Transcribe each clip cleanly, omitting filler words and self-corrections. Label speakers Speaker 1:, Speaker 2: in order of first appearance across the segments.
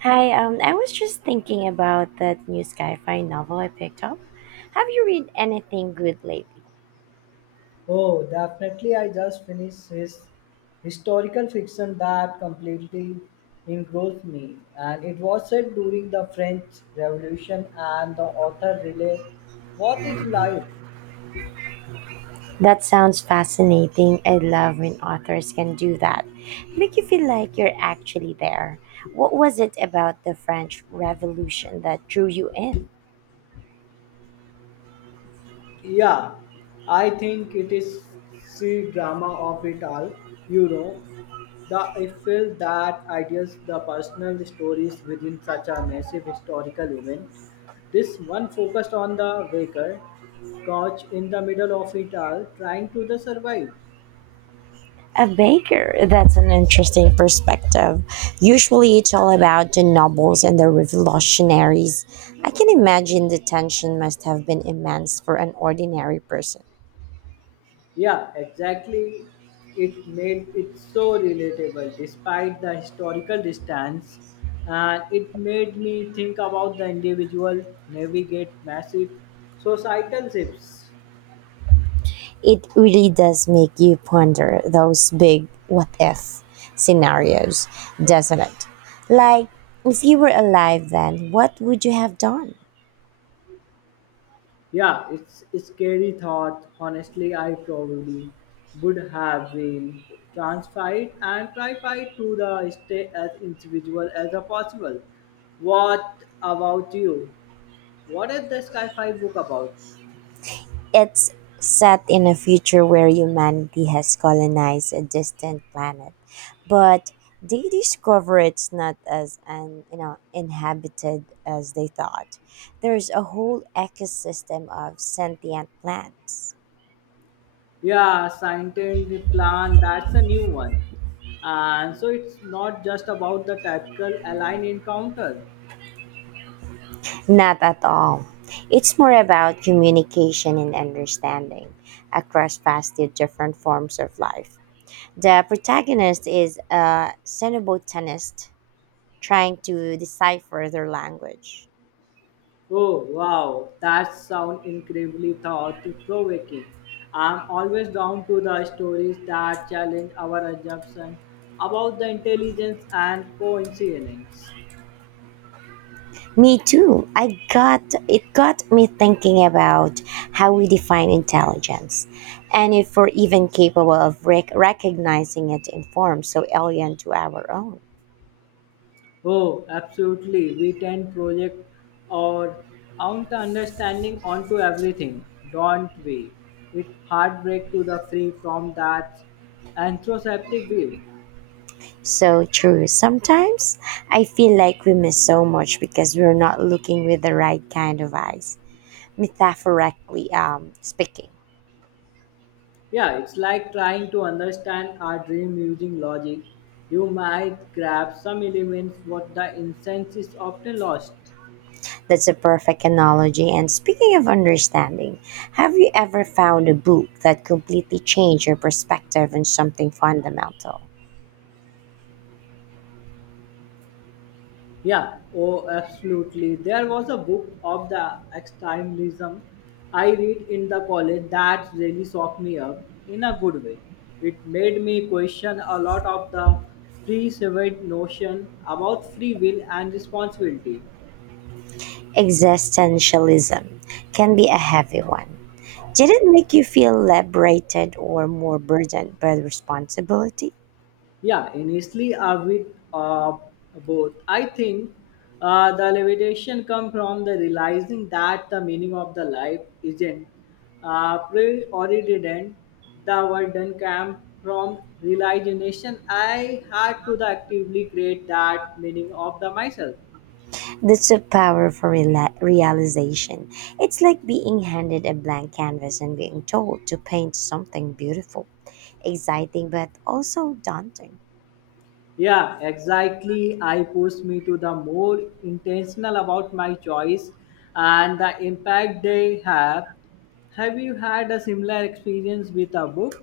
Speaker 1: I was just thinking about that new sci-fi novel I picked up. Have you read anything good lately?
Speaker 2: Oh, definitely. I just finished his historical fiction that completely engrossed me. And it was set during the French Revolution, and the author really was it life.
Speaker 1: That sounds fascinating. I love when authors can do that. Make you feel like you're actually there. What was it about the French Revolution that drew you in?
Speaker 2: Yeah, I think it is the drama of it all. You know, the I feel that ideas, the personal stories within such a massive historical event. This one focused on the baker, couch in the middle of it all, trying to the survive.
Speaker 1: A baker. That's an interesting perspective. Usually it's all about the nobles and the revolutionaries. I can imagine the tension must have been immense for an ordinary person.
Speaker 2: Yeah, exactly. It made it so relatable despite the historical distance, and it made me think about the individual navigate massive societal shifts.
Speaker 1: It really does make you ponder those big what if scenarios, doesn't it? Like, if you were alive then, what would you have done?
Speaker 2: Yeah, it's a scary thought. Honestly, I probably would have been transferred and tried to the stay as individual as a possible. What about you? What is the Sky 5 book about?
Speaker 1: It's set in a future where humanity has colonized a distant planet, but they discover it's not as un, you know inhabited as they thought. There's a whole ecosystem of sentient plants.
Speaker 2: Yeah, Scientent plan, that's a new one. And so it's not just about the typical alien encounter.
Speaker 1: Not at all. It's more about communication and understanding across vastly different forms of life. The protagonist is a xenobotanist trying to decipher their language.
Speaker 2: Oh, wow, that sounds incredibly thought provoking. I'm always drawn to the stories that challenge our assumption about the intelligence and coincidence.
Speaker 1: Me too. I got It got me thinking about how we define intelligence and if we're even capable of recognizing it in forms so alien to our own.
Speaker 2: Oh, absolutely. We tend project our own understanding onto everything, don't we? It heartbreak to the free from that anthroposophic view.
Speaker 1: So true. Sometimes I feel like we miss so much because we're not looking with the right kind of eyes, metaphorically speaking.
Speaker 2: Yeah, it's like trying to understand our dream using logic. You might grab some elements, but the essence is often lost.
Speaker 1: That's a perfect analogy. And speaking of understanding, have you ever found a book that completely changed your perspective on something fundamental?
Speaker 2: Yeah, oh, absolutely. There was a book of the extremism I read in the college that really shocked me up in a good way. It made me question a lot of the preconceived notion about free will and responsibility.
Speaker 1: Existentialism can be a heavy one. Did it make you feel liberated or more burdened by the responsibility?
Speaker 2: Yeah, initially I with uh, both. I think the levitation come from the realizing that the meaning of the life isn't preordained. The word done came from realization. I had to the actively create that meaning of the myself.
Speaker 1: That's a powerful realization. It's like being handed a blank canvas and being told to paint something beautiful, exciting, but also daunting.
Speaker 2: Yeah, exactly. I pushed me to the more intentional about my choice and the impact they have. Have you had a similar experience with a book?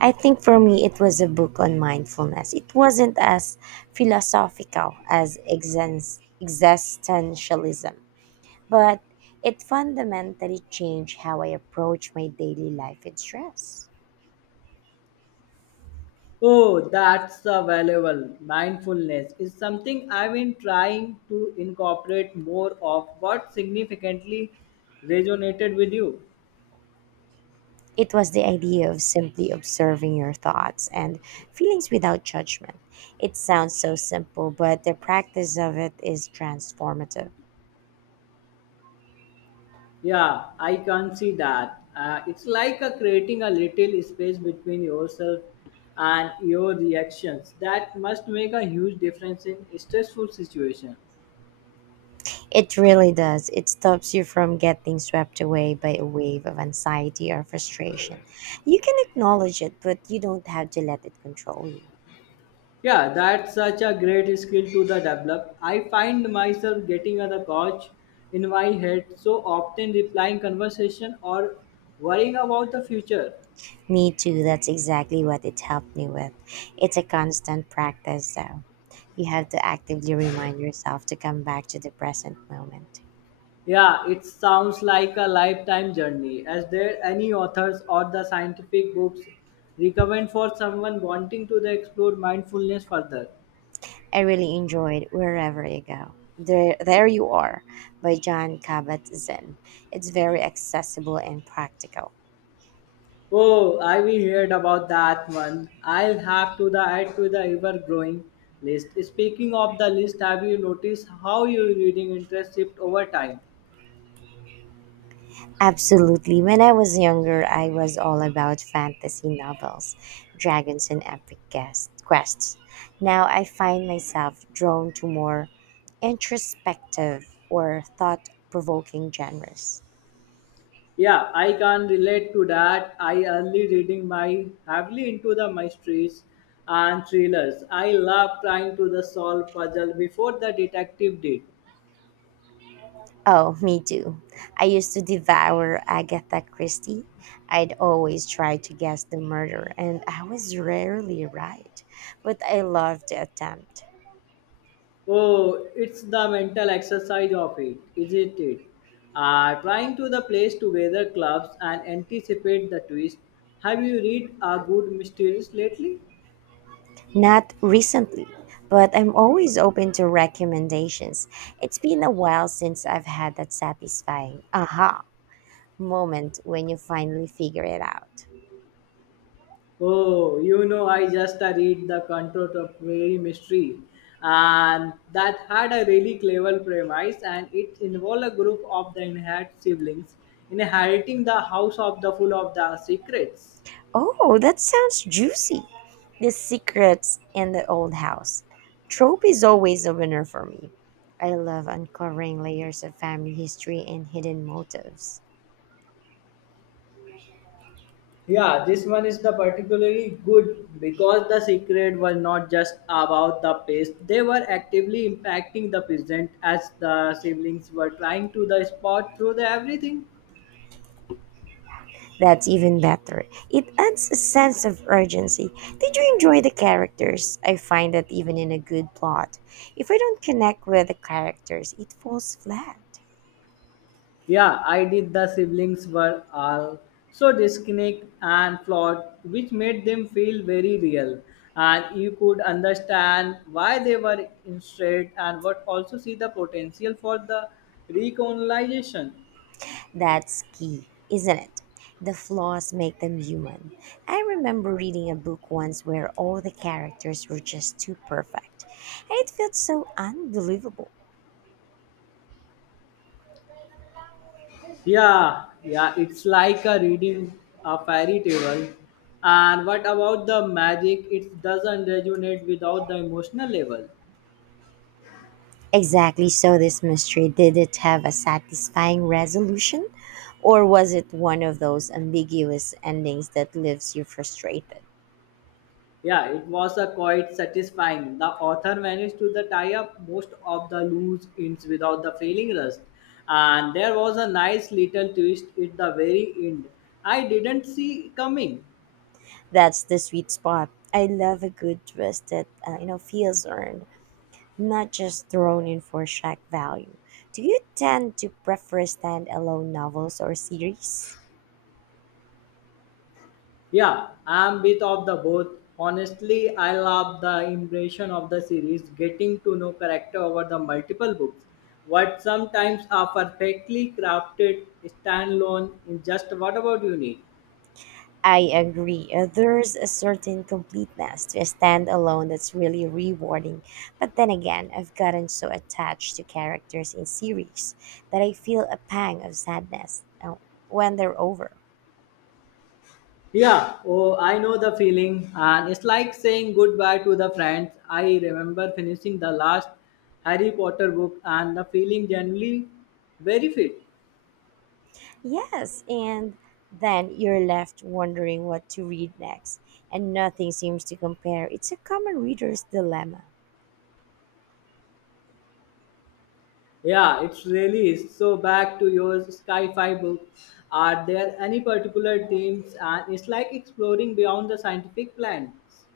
Speaker 1: I think for me, it was a book on mindfulness. It wasn't as philosophical as existentialism, but it fundamentally changed how I approach my daily life and stress.
Speaker 2: Oh, that's a valuable. Mindfulness is something I've been trying to incorporate more of. What significantly resonated with you?
Speaker 1: It was the idea of simply observing your thoughts and feelings without judgment. It sounds so simple, but the practice of it is transformative.
Speaker 2: Yeah, I can see that. It's like creating a little space between yourself and your reactions. That must make a huge difference in stressful situation.
Speaker 1: It really does. It stops you from getting swept away by a wave of anxiety or frustration. You can acknowledge it, but you don't have to let it control you.
Speaker 2: Yeah, that's such a great skill to the develop. I find myself getting on the couch in my head so often replying conversation or worrying about the future.
Speaker 1: Me too, that's exactly what it helped me with. It's a constant practice, though. You have to actively remind yourself to come back to the present moment.
Speaker 2: Yeah, it sounds like a lifetime journey. Is there any authors or the scientific books recommend for someone wanting to the explore mindfulness further?
Speaker 1: I really enjoyed Wherever You Go. There You Are by John Kabat Zinn. It's very accessible and practical.
Speaker 2: Oh, I we heard about that one. I'll have to the add to the ever growing list. Speaking of the list, have you noticed how your reading interest shift over time?
Speaker 1: Absolutely. When I was younger, I was all about fantasy novels, dragons, and epic quests. Now I find myself drawn to more introspective or thought provoking genres.
Speaker 2: Yeah, I can relate to that. I early reading my heavily into the mysteries and thrillers. I love trying to the solve puzzle before the detective did.
Speaker 1: Oh, me too. I used to devour Agatha Christie. I'd always try to guess the murder, and I was rarely right. But I loved the attempt.
Speaker 2: Oh, it's the mental exercise of it, isn't it? Trying to the place together clubs and anticipate the twist. Have you read a good mysteries lately?
Speaker 1: Not recently, but I'm always open to recommendations. It's been a while since I've had that satisfying aha moment when you finally figure it out.
Speaker 2: Oh, you know, I just read the Contour of Prairie Mystery, and that had a really clever premise, and it involved a group of the inherited siblings inheriting the house of the full of the secrets.
Speaker 1: Oh, that sounds juicy. The secrets in the old house. Trope is always a winner for me. I love uncovering layers of family history and hidden motives.
Speaker 2: Yeah, this one is the particularly good because the secret was not just about the past; they were actively impacting the present as the siblings were trying to the spot through the everything.
Speaker 1: That's even better. It adds a sense of urgency. Did you enjoy the characters? I find that even in a good plot, if I don't connect with the characters, it falls flat.
Speaker 2: Yeah, I did. The siblings were all so disconnected and flawed, which made them feel very real. And you could understand why they were straight and would also see the potential for the recolonization.
Speaker 1: That's key, isn't it? The flaws make them human. I remember reading a book once where all the characters were just too perfect. It felt so unbelievable.
Speaker 2: Yeah, yeah, it's like a reading a fairy tale. And what about the magic? It doesn't resonate without the emotional level.
Speaker 1: Exactly so, this mystery did it have a satisfying resolution? Or was it one of those ambiguous endings that leaves you frustrated?
Speaker 2: Yeah, it was a quite satisfying. The author managed to the tie up most of the loose ends without the failing rust, and there was a nice little twist at the very end. I didn't see coming.
Speaker 1: That's the sweet spot. I love a good twist that feels earned. Not just thrown in for shock value. Do you tend to prefer stand-alone novels or series?
Speaker 2: Yeah, I'm bit of the both. Honestly, I love the impression of the series, getting to know character over the multiple books. What sometimes are perfectly crafted standalone in just what about you, Nick?
Speaker 1: I agree. There's a certain completeness to a standalone that's really rewarding. But then again, I've gotten so attached to characters in series that I feel a pang of sadness when they're over.
Speaker 2: Yeah, oh, I know the feeling, and it's like saying goodbye to the friends. I remember finishing the last Harry Potter book and the feeling generally very fit.
Speaker 1: Yes, and then you're left wondering what to read next, and nothing seems to compare. It's a common reader's dilemma.
Speaker 2: Yeah, it's really is. So back to your sci-fi book. Are there any particular themes? And it's like exploring beyond the scientific plans.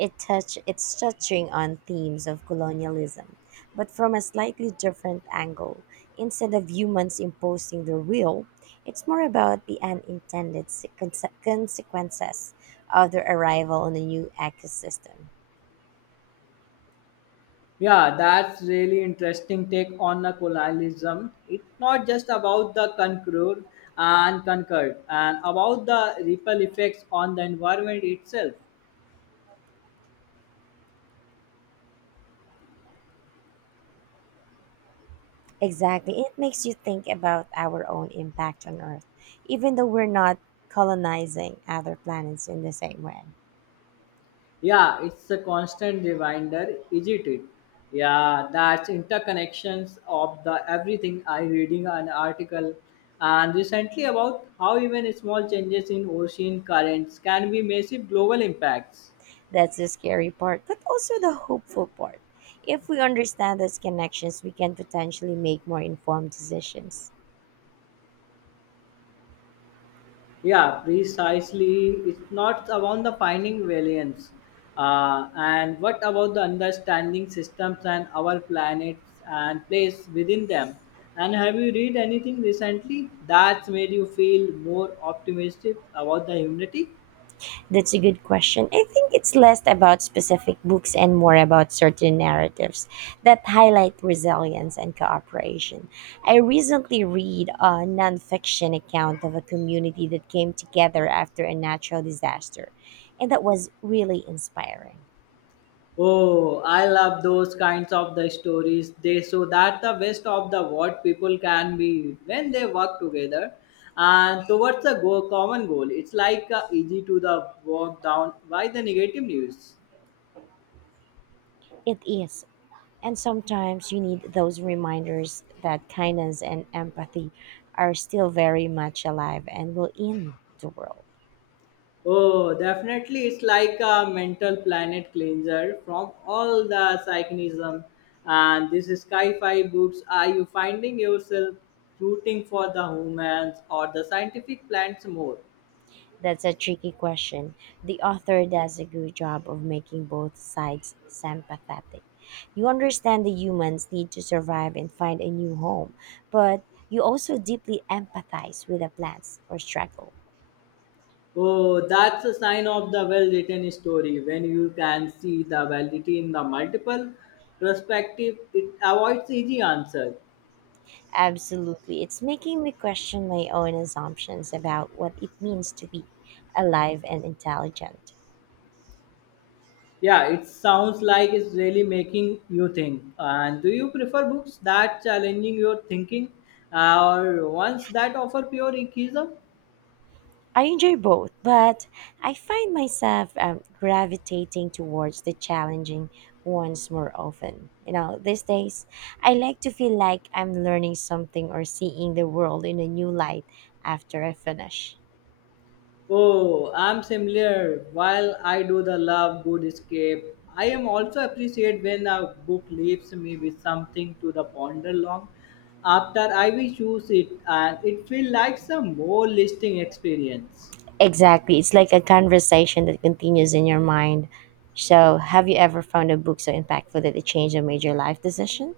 Speaker 1: It's touching on themes of colonialism, but from a slightly different angle. Instead of humans imposing their will, it's more about the unintended consequences of their arrival on a new ecosystem.
Speaker 2: Yeah, that's really interesting take on the colonialism. It's not just about the conqueror and conquered, and about the ripple effects on the environment itself.
Speaker 1: Exactly. It makes you think about our own impact on Earth, even though we're not colonizing other planets in the same way.
Speaker 2: Yeah, it's a constant reminder, isn't it? Yeah, that's interconnections of the everything. I reading an article and recently about how even small changes in ocean currents can be massive global impacts.
Speaker 1: That's the scary part, but also the hopeful part. If we understand those connections, we can potentially make more informed decisions.
Speaker 2: Yeah, precisely. It's not about the finding variants. And what about the understanding systems and our planets and place within them? And have you read anything recently that's made you feel more optimistic about the humanity?
Speaker 1: That's a good question. I think it's less about specific books and more about certain narratives that highlight resilience and cooperation. I recently read a nonfiction account of a community that came together after a natural disaster, and that was really inspiring.
Speaker 2: Oh, I love those kinds of the stories. They show that the best of the what people can be when they work together and towards the go common goal. It's like easy to the walk down by the negative news.
Speaker 1: It is. And sometimes you need those reminders that kindness and empathy are still very much alive and will in the world.
Speaker 2: Oh, definitely, it's like a mental planet cleanser from all the psychinism. And this is sci-fi books. Are you finding yourself rooting for the humans or the scientific plants more?
Speaker 1: That's a tricky question. The author does a good job of making both sides sympathetic. You understand the humans need to survive and find a new home, but you also deeply empathize with the plants or struggle.
Speaker 2: Oh, that's a sign of the well written story. When you can see the validity in the multiple perspective, it avoids easy answer.
Speaker 1: Absolutely. It's making me question my own assumptions about what it means to be alive and intelligent.
Speaker 2: Yeah, it sounds like it's really making you think. And do you prefer books that challenging your thinking or ones that offer pure atheism?
Speaker 1: I enjoy both, but I find myself gravitating towards the challenging ones more often. You know, these days, I like to feel like I'm learning something or seeing the world in a new light after I finish.
Speaker 2: Oh, I'm similar. While I do the love good escape, I am also appreciate when a book leaves me with something to the ponder long after I will choose it and it feels like some more listing experience.
Speaker 1: Exactly. It's like a conversation that continues in your mind. So, have you ever found a book so impactful that it changed a major life decision?